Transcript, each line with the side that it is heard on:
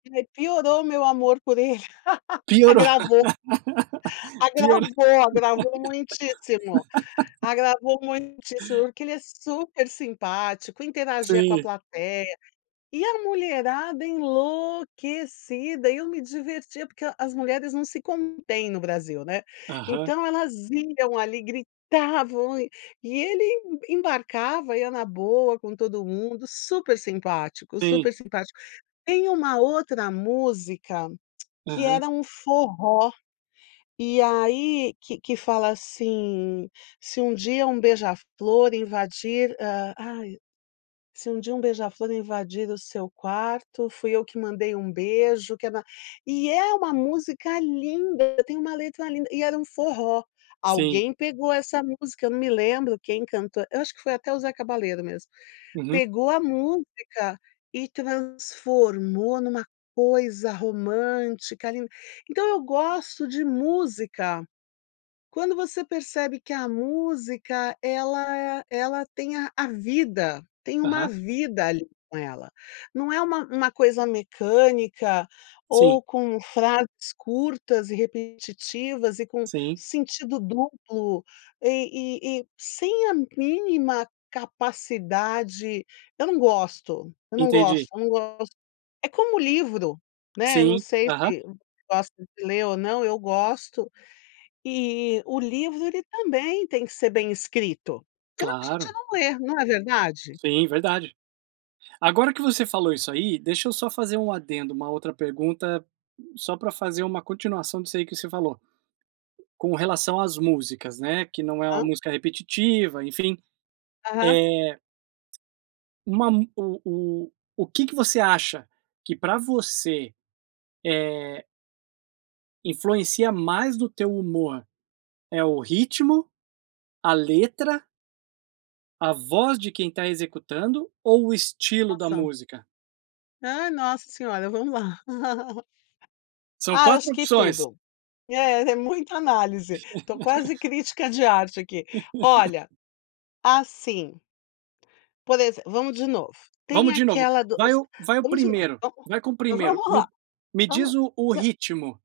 left: Aí, piorou o meu amor por ele.
right: Piorou.
left: Agravou.
right: Piorou.
left: Agravou, agravou muitíssimo, agravou muitíssimo porque ele é super simpático, interagia com a
right: Sim.
left: plateia. E a mulherada enlouquecida, eu me divertia porque as mulheres não se contêm no Brasil, né.
right: Aham.
left: Então elas iam ali, gritavam e e ele em embarcava, ia na boa com todo mundo, super simpático,
right: Sim.
left: super simpático. Tem uma outra música, que
right: Aham.
left: era um forró. E aí que que fala assim: "Se um dia um beija-flor invadir, hã, ai, se um dia um beija-flor invadir o seu quarto fui eu que mandei um beijo que era." E é uma música linda, tem uma letra linda, e era um forró.
right: Sim.
left: Alguém pegou essa música, eu não me lembro quem cantou eu acho que foi até o Zeca Balero mesmo.
right: Uhum.
left: Pegou a música e transformou numa coisa romântica ali. Então eu gosto de música, quando você percebe que a música ela é ela tem a a vida, tem uma
right: Aham.
left: vida ali com ela. Não é uma uma coisa mecânica,
right: Sim.
left: ou com frases curtas e repetitivas e com
right: Sim.
left: sentido duplo, e e e sem a mínima capacidade eu não gosto, eu não
right: Entendi.
left: gosto, eu não gosto. É como o livro, né, eu não
right: Sim,
left: sei
right: aham.
left: se você gosta de ler ou não, eu gosto, e o livro ele também tem que ser bem escrito. Senão a gente
right: Claro.
left: não lê, não é verdade?
right: Sim, verdade. Agora que você falou isso aí, deixa eu só fazer um adendo, uma outra pergunta, só pra fazer uma continuação disso aí que você falou. Com relação às músicas, né. Que não é uma
left: Hã?
right: música repetitiva, enfim.
left: Aham.
right: Eh uma mu o o o que que você acha que pra você, eh influencia mais no teu humor? É o ritmo, a letra a voz de quem está executando ou o estilo da
left: Nossa.
right: música?
left: Hã, nossa senhora, vamos lá.
right: São
left: Ah, eu acho
right: 4
left: que
right: opções.
left: tudo, é é muita análise, tô quase crítica de arte aqui. Olha. Assim. Por exem Vamos de novo, tem
right: Vamos de novo.
left: aquela do
right: Vai
left: si
right: o vai o
left: vamos de novo
right: primeiro,
left: vamos
right: vai com o primeiro,
left: vamos lá.
right: me me
left: Vamos.
right: diz o o
left: Não
right: ritmo.